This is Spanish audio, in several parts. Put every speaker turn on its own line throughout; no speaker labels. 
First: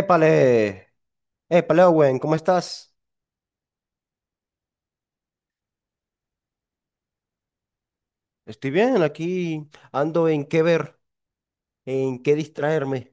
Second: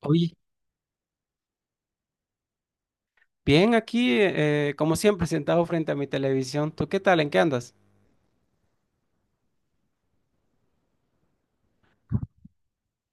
Oye,
Owen, ¿cómo estás?
bien aquí, como siempre, sentado frente a mi televisión. ¿Tú qué tal? ¿En qué andas?
Estoy bien, aquí ando en qué ver, en qué distraerme.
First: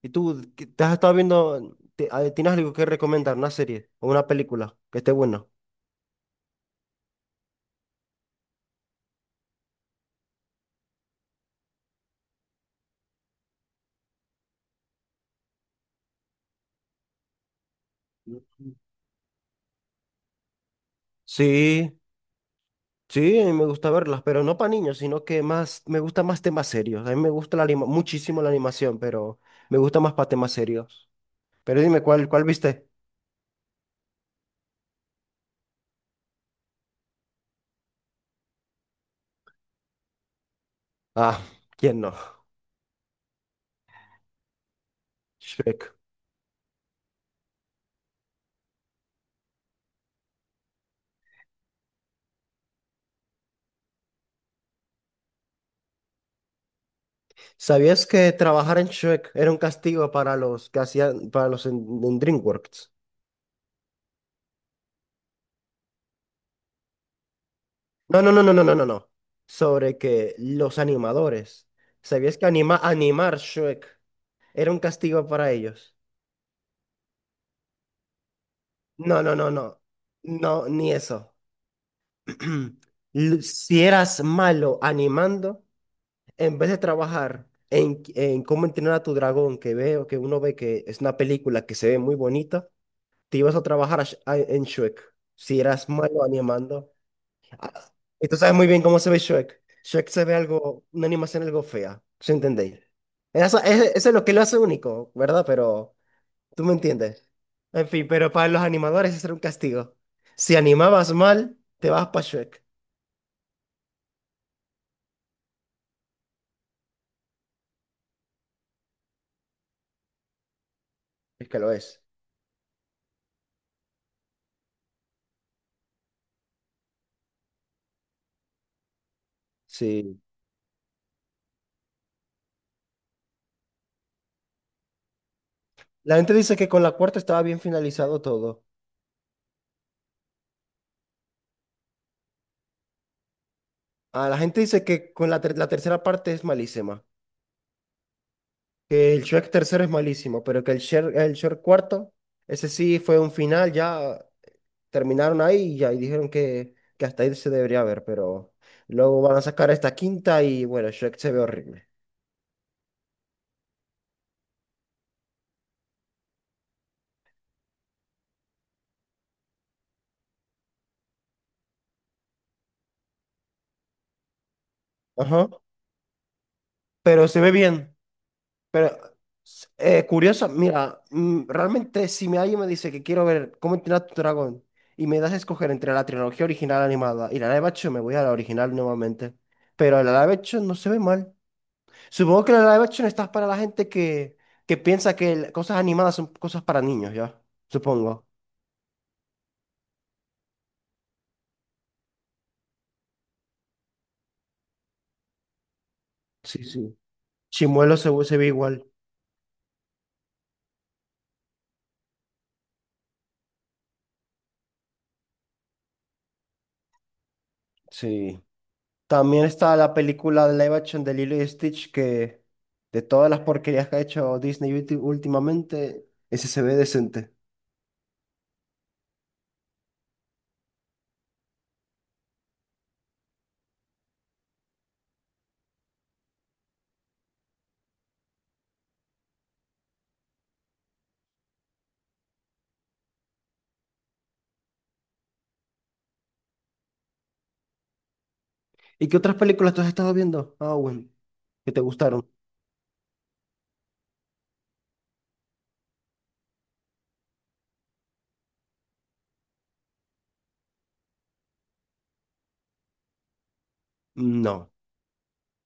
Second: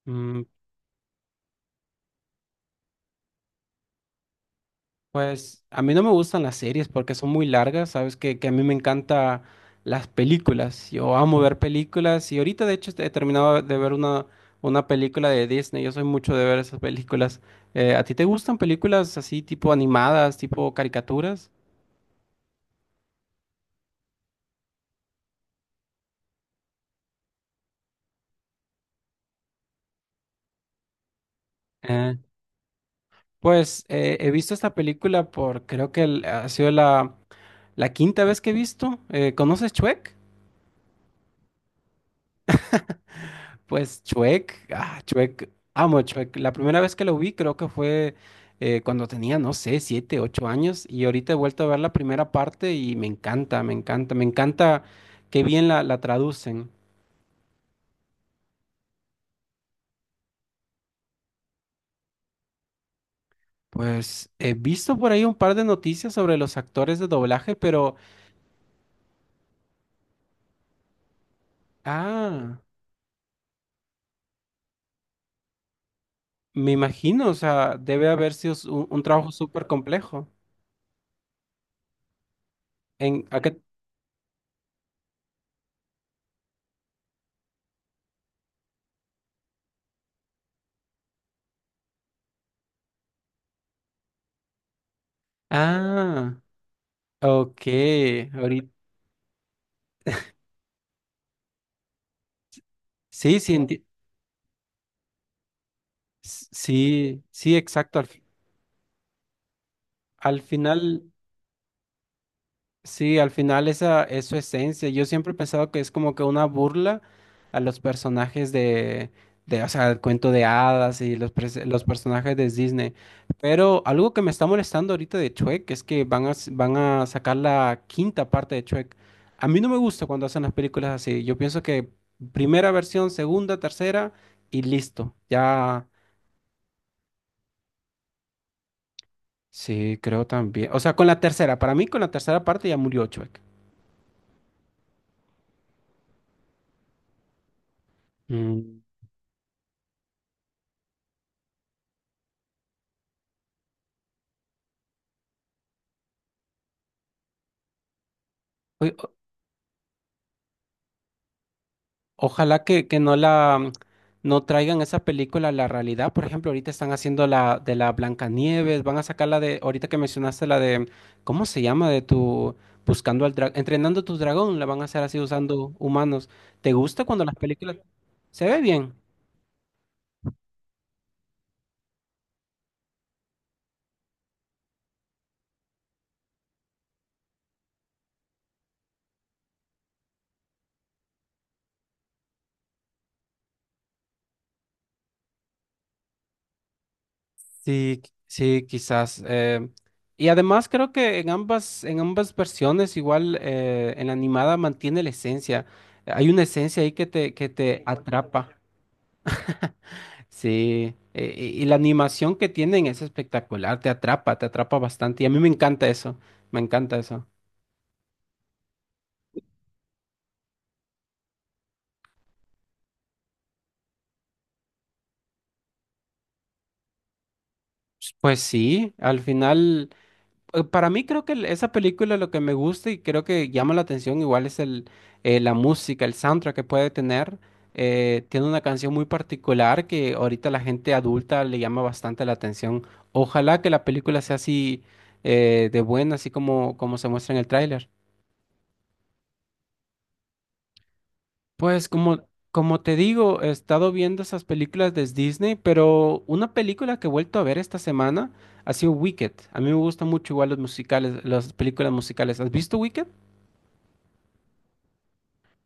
Y tú,
Mm,
¿te has estado viendo, tienes algo que recomendar, una serie o una película que esté buena?
pues a mí no me gustan las series porque son muy largas, sabes que a mí me encantan las películas. Yo amo ver películas y ahorita de hecho he terminado de ver una película de Disney. Yo soy mucho de ver esas películas. ¿A ti te gustan
Ujú.
películas así tipo animadas, tipo caricaturas?
Sí, sí, me gusta verlas, pero no para niños, sino que más, me gusta más temas serios. A mí me gusta muchísimo la animación, pero me gusta más para temas serios. Pero dime,
Eh,
¿cuál viste?
He visto esta película por creo que ha sido la quinta vez que he visto. ¿Conoces Shrek?
Ah, ¿quién no?
Pues Chuek, ah, Chuek,
Shrek.
amo a Chuek. La primera vez que lo vi creo que fue cuando tenía, no sé, siete, ocho años y ahorita he vuelto a ver la primera parte y me encanta, me encanta, me encanta qué bien la traducen.
¿Sabías que trabajar en Shrek era un castigo para los que hacían, para en DreamWorks?
Pues he visto por ahí un par de noticias sobre los actores de doblaje, pero,
No, no. Sobre que los animadores. ¿Sabías que
ah,
animar Shrek era un castigo para ellos?
me imagino, o sea, debe haber sido un
No,
trabajo
no, no,
súper
no.
complejo.
No, ni eso.
En, ¿a qué-
Si eras malo animando, en vez de trabajar en cómo entrenar a tu dragón, que veo, que uno ve que es una película que se ve muy bonita, te ibas a trabajar a en Shrek. Si eras malo
Ah,
animando.
ok,
Ah, y tú sabes muy
ahorita.
bien cómo se ve Shrek. Shrek se ve algo, una animación algo fea, ¿sí entendéis?
Sí, sí,
Eso, eso es lo que lo hace único, ¿verdad? Pero tú me
Sí,
entiendes.
sí,
En
exacto.
fin, pero para los animadores eso era un castigo.
Al
Si
final,
animabas mal, te vas para Shrek.
sí, al final esa es su esencia. Yo siempre he pensado que es como que una burla a los personajes de, o sea, el cuento de hadas y
Es que lo
los
es.
personajes de Disney. Pero algo que me está molestando ahorita de Shrek es que van a sacar la quinta parte de Shrek. A mí no me gusta
Sí.
cuando hacen las películas así. Yo pienso que primera versión, segunda, tercera y listo. Ya,
La gente dice que con la cuarta estaba bien finalizado todo.
sí, creo también. O sea, con la tercera, para mí con la tercera parte ya murió Shrek.
Ah, la gente dice que con la tercera parte es malísima.
Mm.
Que el Shrek tercero es malísimo, pero que el Shrek cuarto, ese sí fue un final ya. Terminaron ahí y ya, y dijeron que hasta ahí se debería ver, pero luego van a sacar esta quinta y bueno, Shrek se ve horrible.
Ojalá que no la no traigan esa película a la realidad. Por ejemplo, ahorita están haciendo la de la Blancanieves, van a sacar la de, ahorita que mencionaste la de, ¿cómo se llama? De tu buscando al dragón, entrenando a tu dragón, la van a hacer así
Ajá,
usando humanos. ¿Te gusta cuando
pero
las
se ve
películas
bien.
se ve
Pero
bien?
curiosa, mira, realmente si me alguien me dice que quiero ver cómo entrenar a tu dragón y me das a escoger entre la trilogía original animada y la live action, me voy a la original nuevamente. Pero la live action no se ve mal. Supongo que la live action está para la gente que piensa que cosas animadas son cosas para niños, ¿ya?
Sí,
Supongo.
sí, quizás. Y además creo que en ambas versiones, igual en la animada mantiene la esencia. Hay una
Sí,
esencia ahí
sí.
que te
Chimuelo se ve
atrapa.
igual.
Sí, y la animación que tienen es espectacular, te atrapa bastante y a mí me encanta eso, me encanta eso.
Sí. También está la película de live action de Lilo y Stitch, que de todas las porquerías que ha hecho Disney últimamente, ese se ve decente.
Pues sí, al final, para mí creo que esa película lo que me gusta y creo que llama la atención igual es la música, el soundtrack que puede tener. Tiene una canción muy particular que ahorita la gente adulta le llama bastante la atención. Ojalá que la película sea así de buena, así como se muestra en el tráiler.
¿Y qué otras películas tú has estado viendo, Owen, que te
Pues
gustaron?
como te digo, he estado viendo esas películas de Disney, pero una película que he vuelto a ver esta semana ha sido Wicked. A mí me gustan mucho igual los musicales, las películas musicales. ¿Has visto Wicked?
No.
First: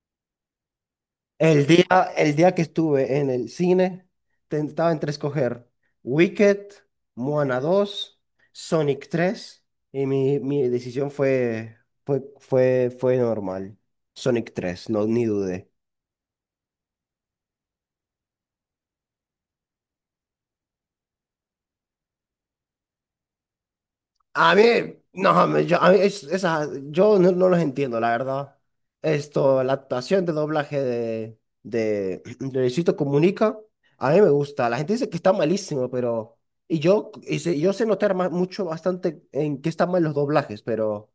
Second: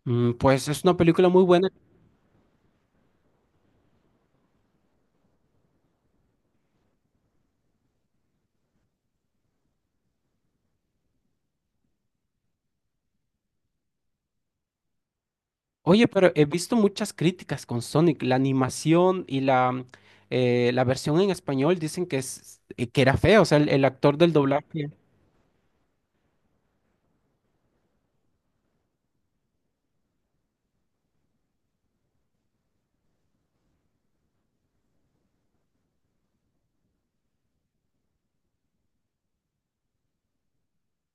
Mm, pues es una película muy
El
buena.
día, el día que estuve en el cine, tentaba entre escoger Wicked, Moana 2, Sonic 3 y mi decisión fue normal. Sonic 3, no, ni dudé.
Oye, pero he visto muchas críticas con Sonic. La animación y la versión en español dicen que, es, que era fea, o sea, el actor del
A mí,
doblaje.
no, yo, a mí yo no, no los entiendo, la verdad. Esto, la actuación de doblaje de Luisito Comunica, a mí me gusta. La gente dice que está malísimo, pero... Y yo, y yo sé notar mucho, bastante en qué están mal los doblajes, pero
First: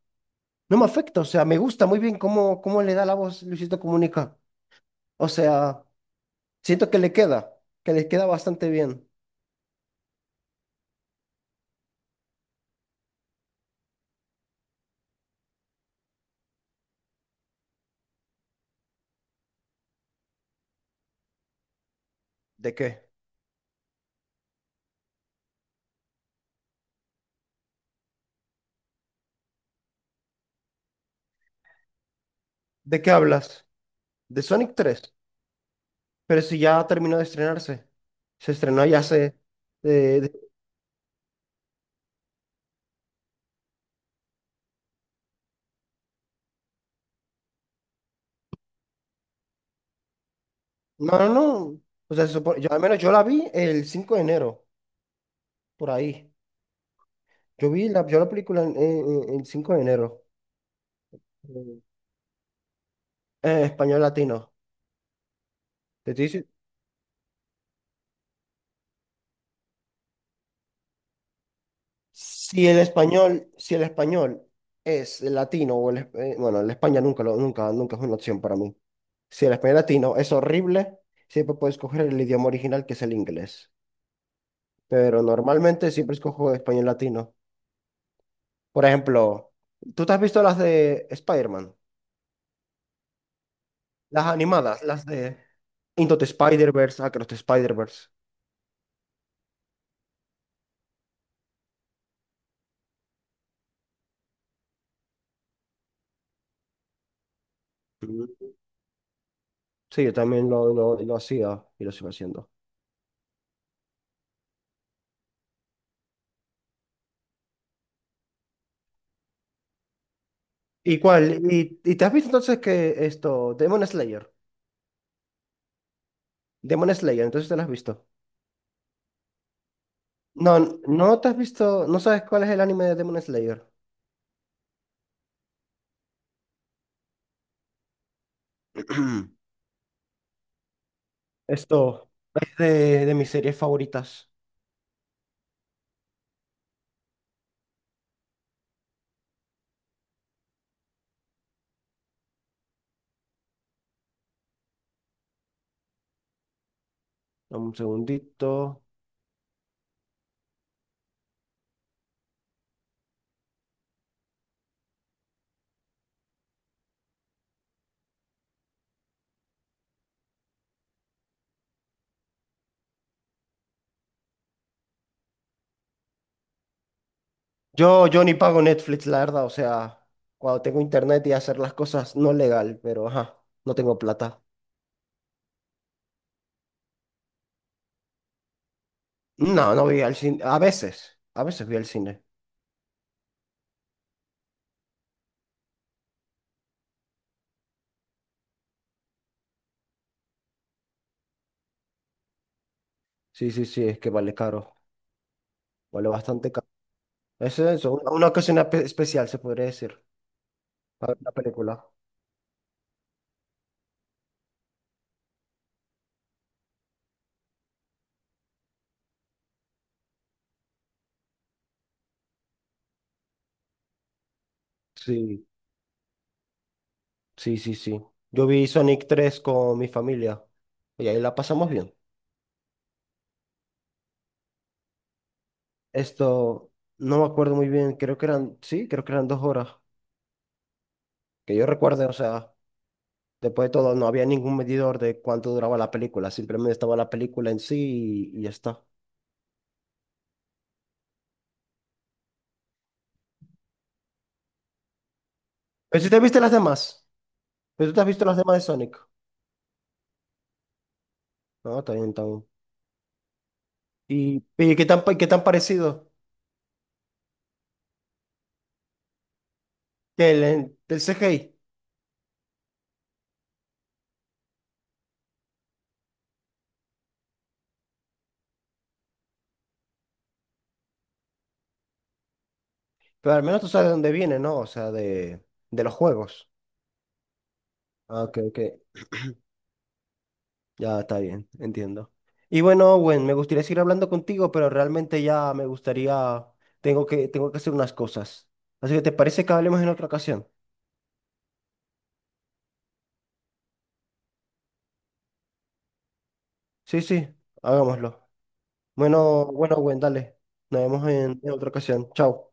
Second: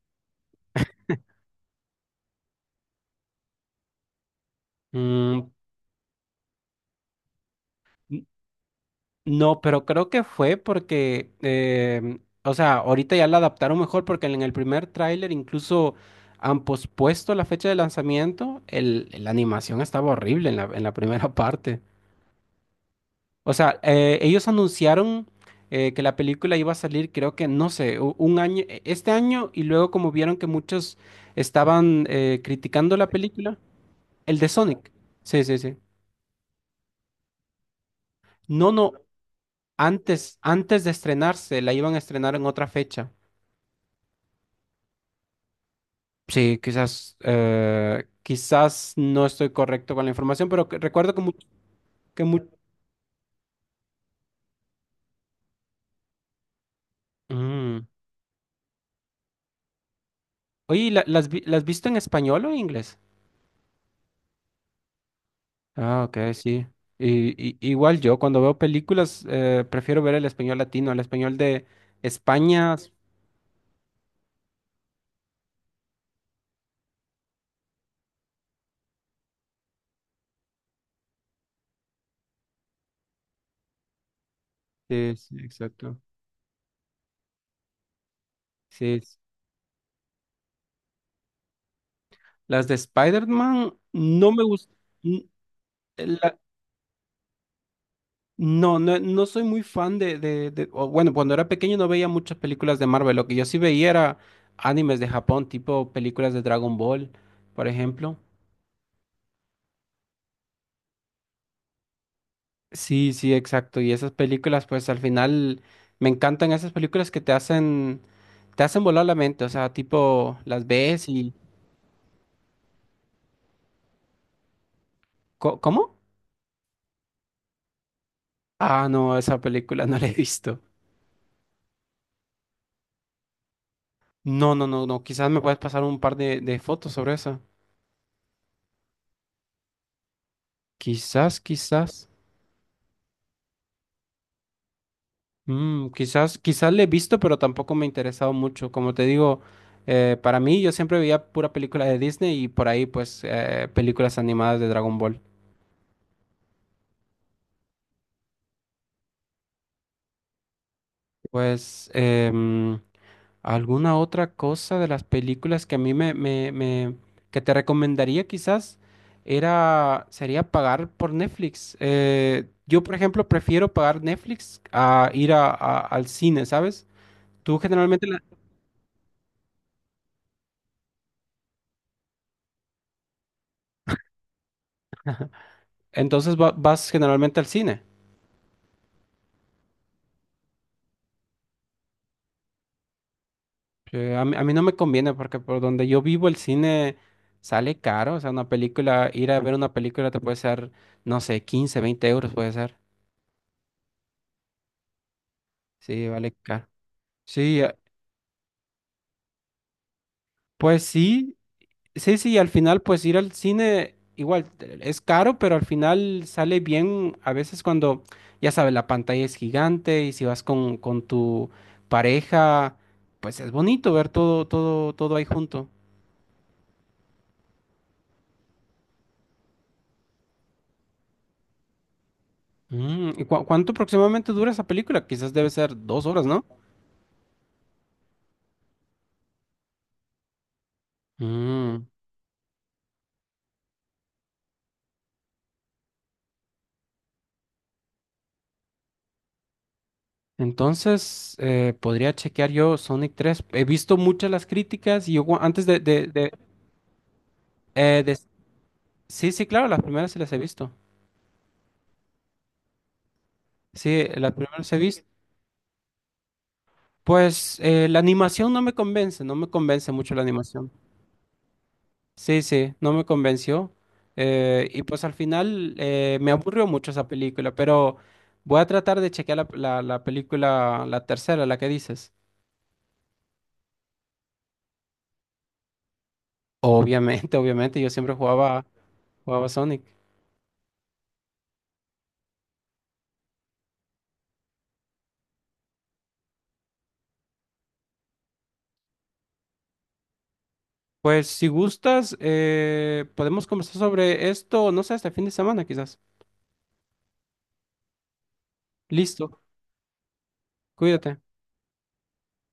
no me afecta. O sea, me gusta muy bien cómo le da la voz Luisito Comunica. O
Mm.
sea, siento que le queda bastante bien.
No, pero creo que fue porque, em, o sea, ahorita ya la adaptaron mejor porque en el primer tráiler incluso han pospuesto la fecha de lanzamiento. El, la animación estaba horrible en en la primera parte.
¿De qué?
O sea, ellos anunciaron que la película iba a salir, creo que, no sé, un año, este año y luego como vieron que muchos estaban criticando
¿De
la
qué
película,
hablas?
el
¿De
de
Sonic
Sonic.
tres.
Sí, sí, sí.
Pero si ya terminó de estrenarse. Se
No,
estrenó
no,
ya hace... eh, de-
antes de estrenarse, la iban a estrenar en otra fecha. Sí, quizás, quizás no estoy correcto con la información, pero recuerdo
no,
que,
no, no. O
que
sea,
mu-
yo, al menos yo la vi el 5 de enero, por ahí. Yo
Mm.
vi yo la película el 5 de enero.
Oye, ¿y ¿las
Mm.
visto en español o en inglés?
Español latino.
Ah,
Te estoy
ok,
dici-
sí. Y, igual yo, cuando veo películas, prefiero ver el español latino, el español de
si
España.
el español, si el español es el latino bueno, el España nunca, nunca es una opción para mí. Si el español latino es horrible, siempre puedes coger el idioma original que es el inglés.
Sí,
Pero
sí,
normalmente
exacto.
siempre escojo español latino. Por
Sí.
ejemplo, ¿tú te has visto las de Spider-Man?
Las de Spider-Man
Las
no me gustan.
animadas, las de Into the Spider-Verse, Across the Spider-Verse.
No, no, no soy muy fan de, o bueno, cuando era pequeño no veía muchas películas de Marvel. Lo que yo sí veía era animes de Japón, tipo películas de Dragon Ball, por ejemplo.
Mm. Sí, yo también lo hacía y lo sigo haciendo.
Sí, sí, exacto. Y esas películas, pues al final me encantan esas películas te hacen volar la mente. O sea, tipo, las
¿Y
ves y...
cuál? Y, ¿y te has visto entonces que esto, Demon Slayer?
¿Cómo?
Demon Slayer, entonces te lo has visto.
Ah, no, esa película no la he visto.
No, no te has visto, no sabes cuál es el anime de Demon Slayer.
No, no, no, no. Quizás me puedes pasar un par de fotos sobre eso. Quizás, quizás.
Esto, es de mis series favoritas.
Mm, quizás, quizás le he visto, pero tampoco me ha interesado mucho. Como te digo, para mí yo siempre veía pura película de Disney y por ahí pues películas animadas de Dragon Ball.
Dame un segundito.
Pues em, alguna otra cosa de las películas que a mí me, me, me- que te recomendaría quizás era sería pagar por Netflix. Yo por ejemplo prefiero pagar Netflix a ir al cine, ¿sabes? Tú generalmente
Yo,
la-
yo ni pago Netflix, la verdad, o sea, cuando tengo internet y hacer las cosas no legal, pero ajá, no tengo plata.
entonces vas generalmente al cine.
No, no voy al cine, a veces voy al cine.
A mí no me conviene porque por donde yo vivo el cine sale caro. O sea, una película, ir a ver una película te puede ser, no sé, 15 20 euros puede ser.
Sí, sí, sí, es que vale caro,
Sí,
vale
vale
bastante caro.
caro.
Es
Sí,
eso, una ocasión especial se podría decir,
pues
para ver la
sí,
película.
sí, sí, al final pues ir al cine igual es caro, pero al final sale bien a veces cuando, ya sabes, la pantalla es gigante y si vas con tu pareja, pues es bonito ver todo, todo, todo ahí
Sí,
junto.
sí, sí, sí. Yo vi Sonic 3 con mi familia y ahí la pasamos bien.
Mm, ¿y cuánto aproximadamente dura esa película? Quizás debe ser 2 horas, ¿no?
Esto, no me acuerdo muy bien, creo que eran, sí, creo que eran 2 horas, que yo
Mm.
recuerde, o sea. Después de todo, no había ningún medidor de cuánto duraba la película, simplemente estaba la película en sí y ya está.
Entonces, podría chequear yo Sonic 3. He visto muchas las críticas y yo cua- antes
Pero si te viste las demás, pero tú te has
de-
visto las demás de Sonic.
Sí, sí, claro, las primeras se las he visto.
No, está bien, está bien.
Sí, las
Y,
primeras
¿y
he
qué tan,
visto.
qué tan parecido
Pues la animación no me convence, no me convence mucho la
que
animación.
del CGI?
Sí, sí, no me convenció. Y pues al final me aburrió mucho esa película, pero voy a tratar de chequear la película, la tercera, la que dices.
Pero al menos tú sabes de dónde viene, ¿no? O sea, de los juegos.
Obviamente, obviamente, yo siempre
Ah, ok, ok.
jugaba Sonic.
Ya está bien, entiendo. Y bueno, Owen, me gustaría seguir hablando contigo, pero realmente ya me gustaría, tengo tengo que hacer unas cosas. Así que, ¿te parece que hablemos en otra ocasión?
Pues si gustas, podemos conversar sobre esto, no sé, este fin de semana quizás.
Sí, sí, hagámoslo.
Listo,
Bueno, bueno, Gwen, dale. Nos vemos
cuídate.
en otra ocasión. Chao.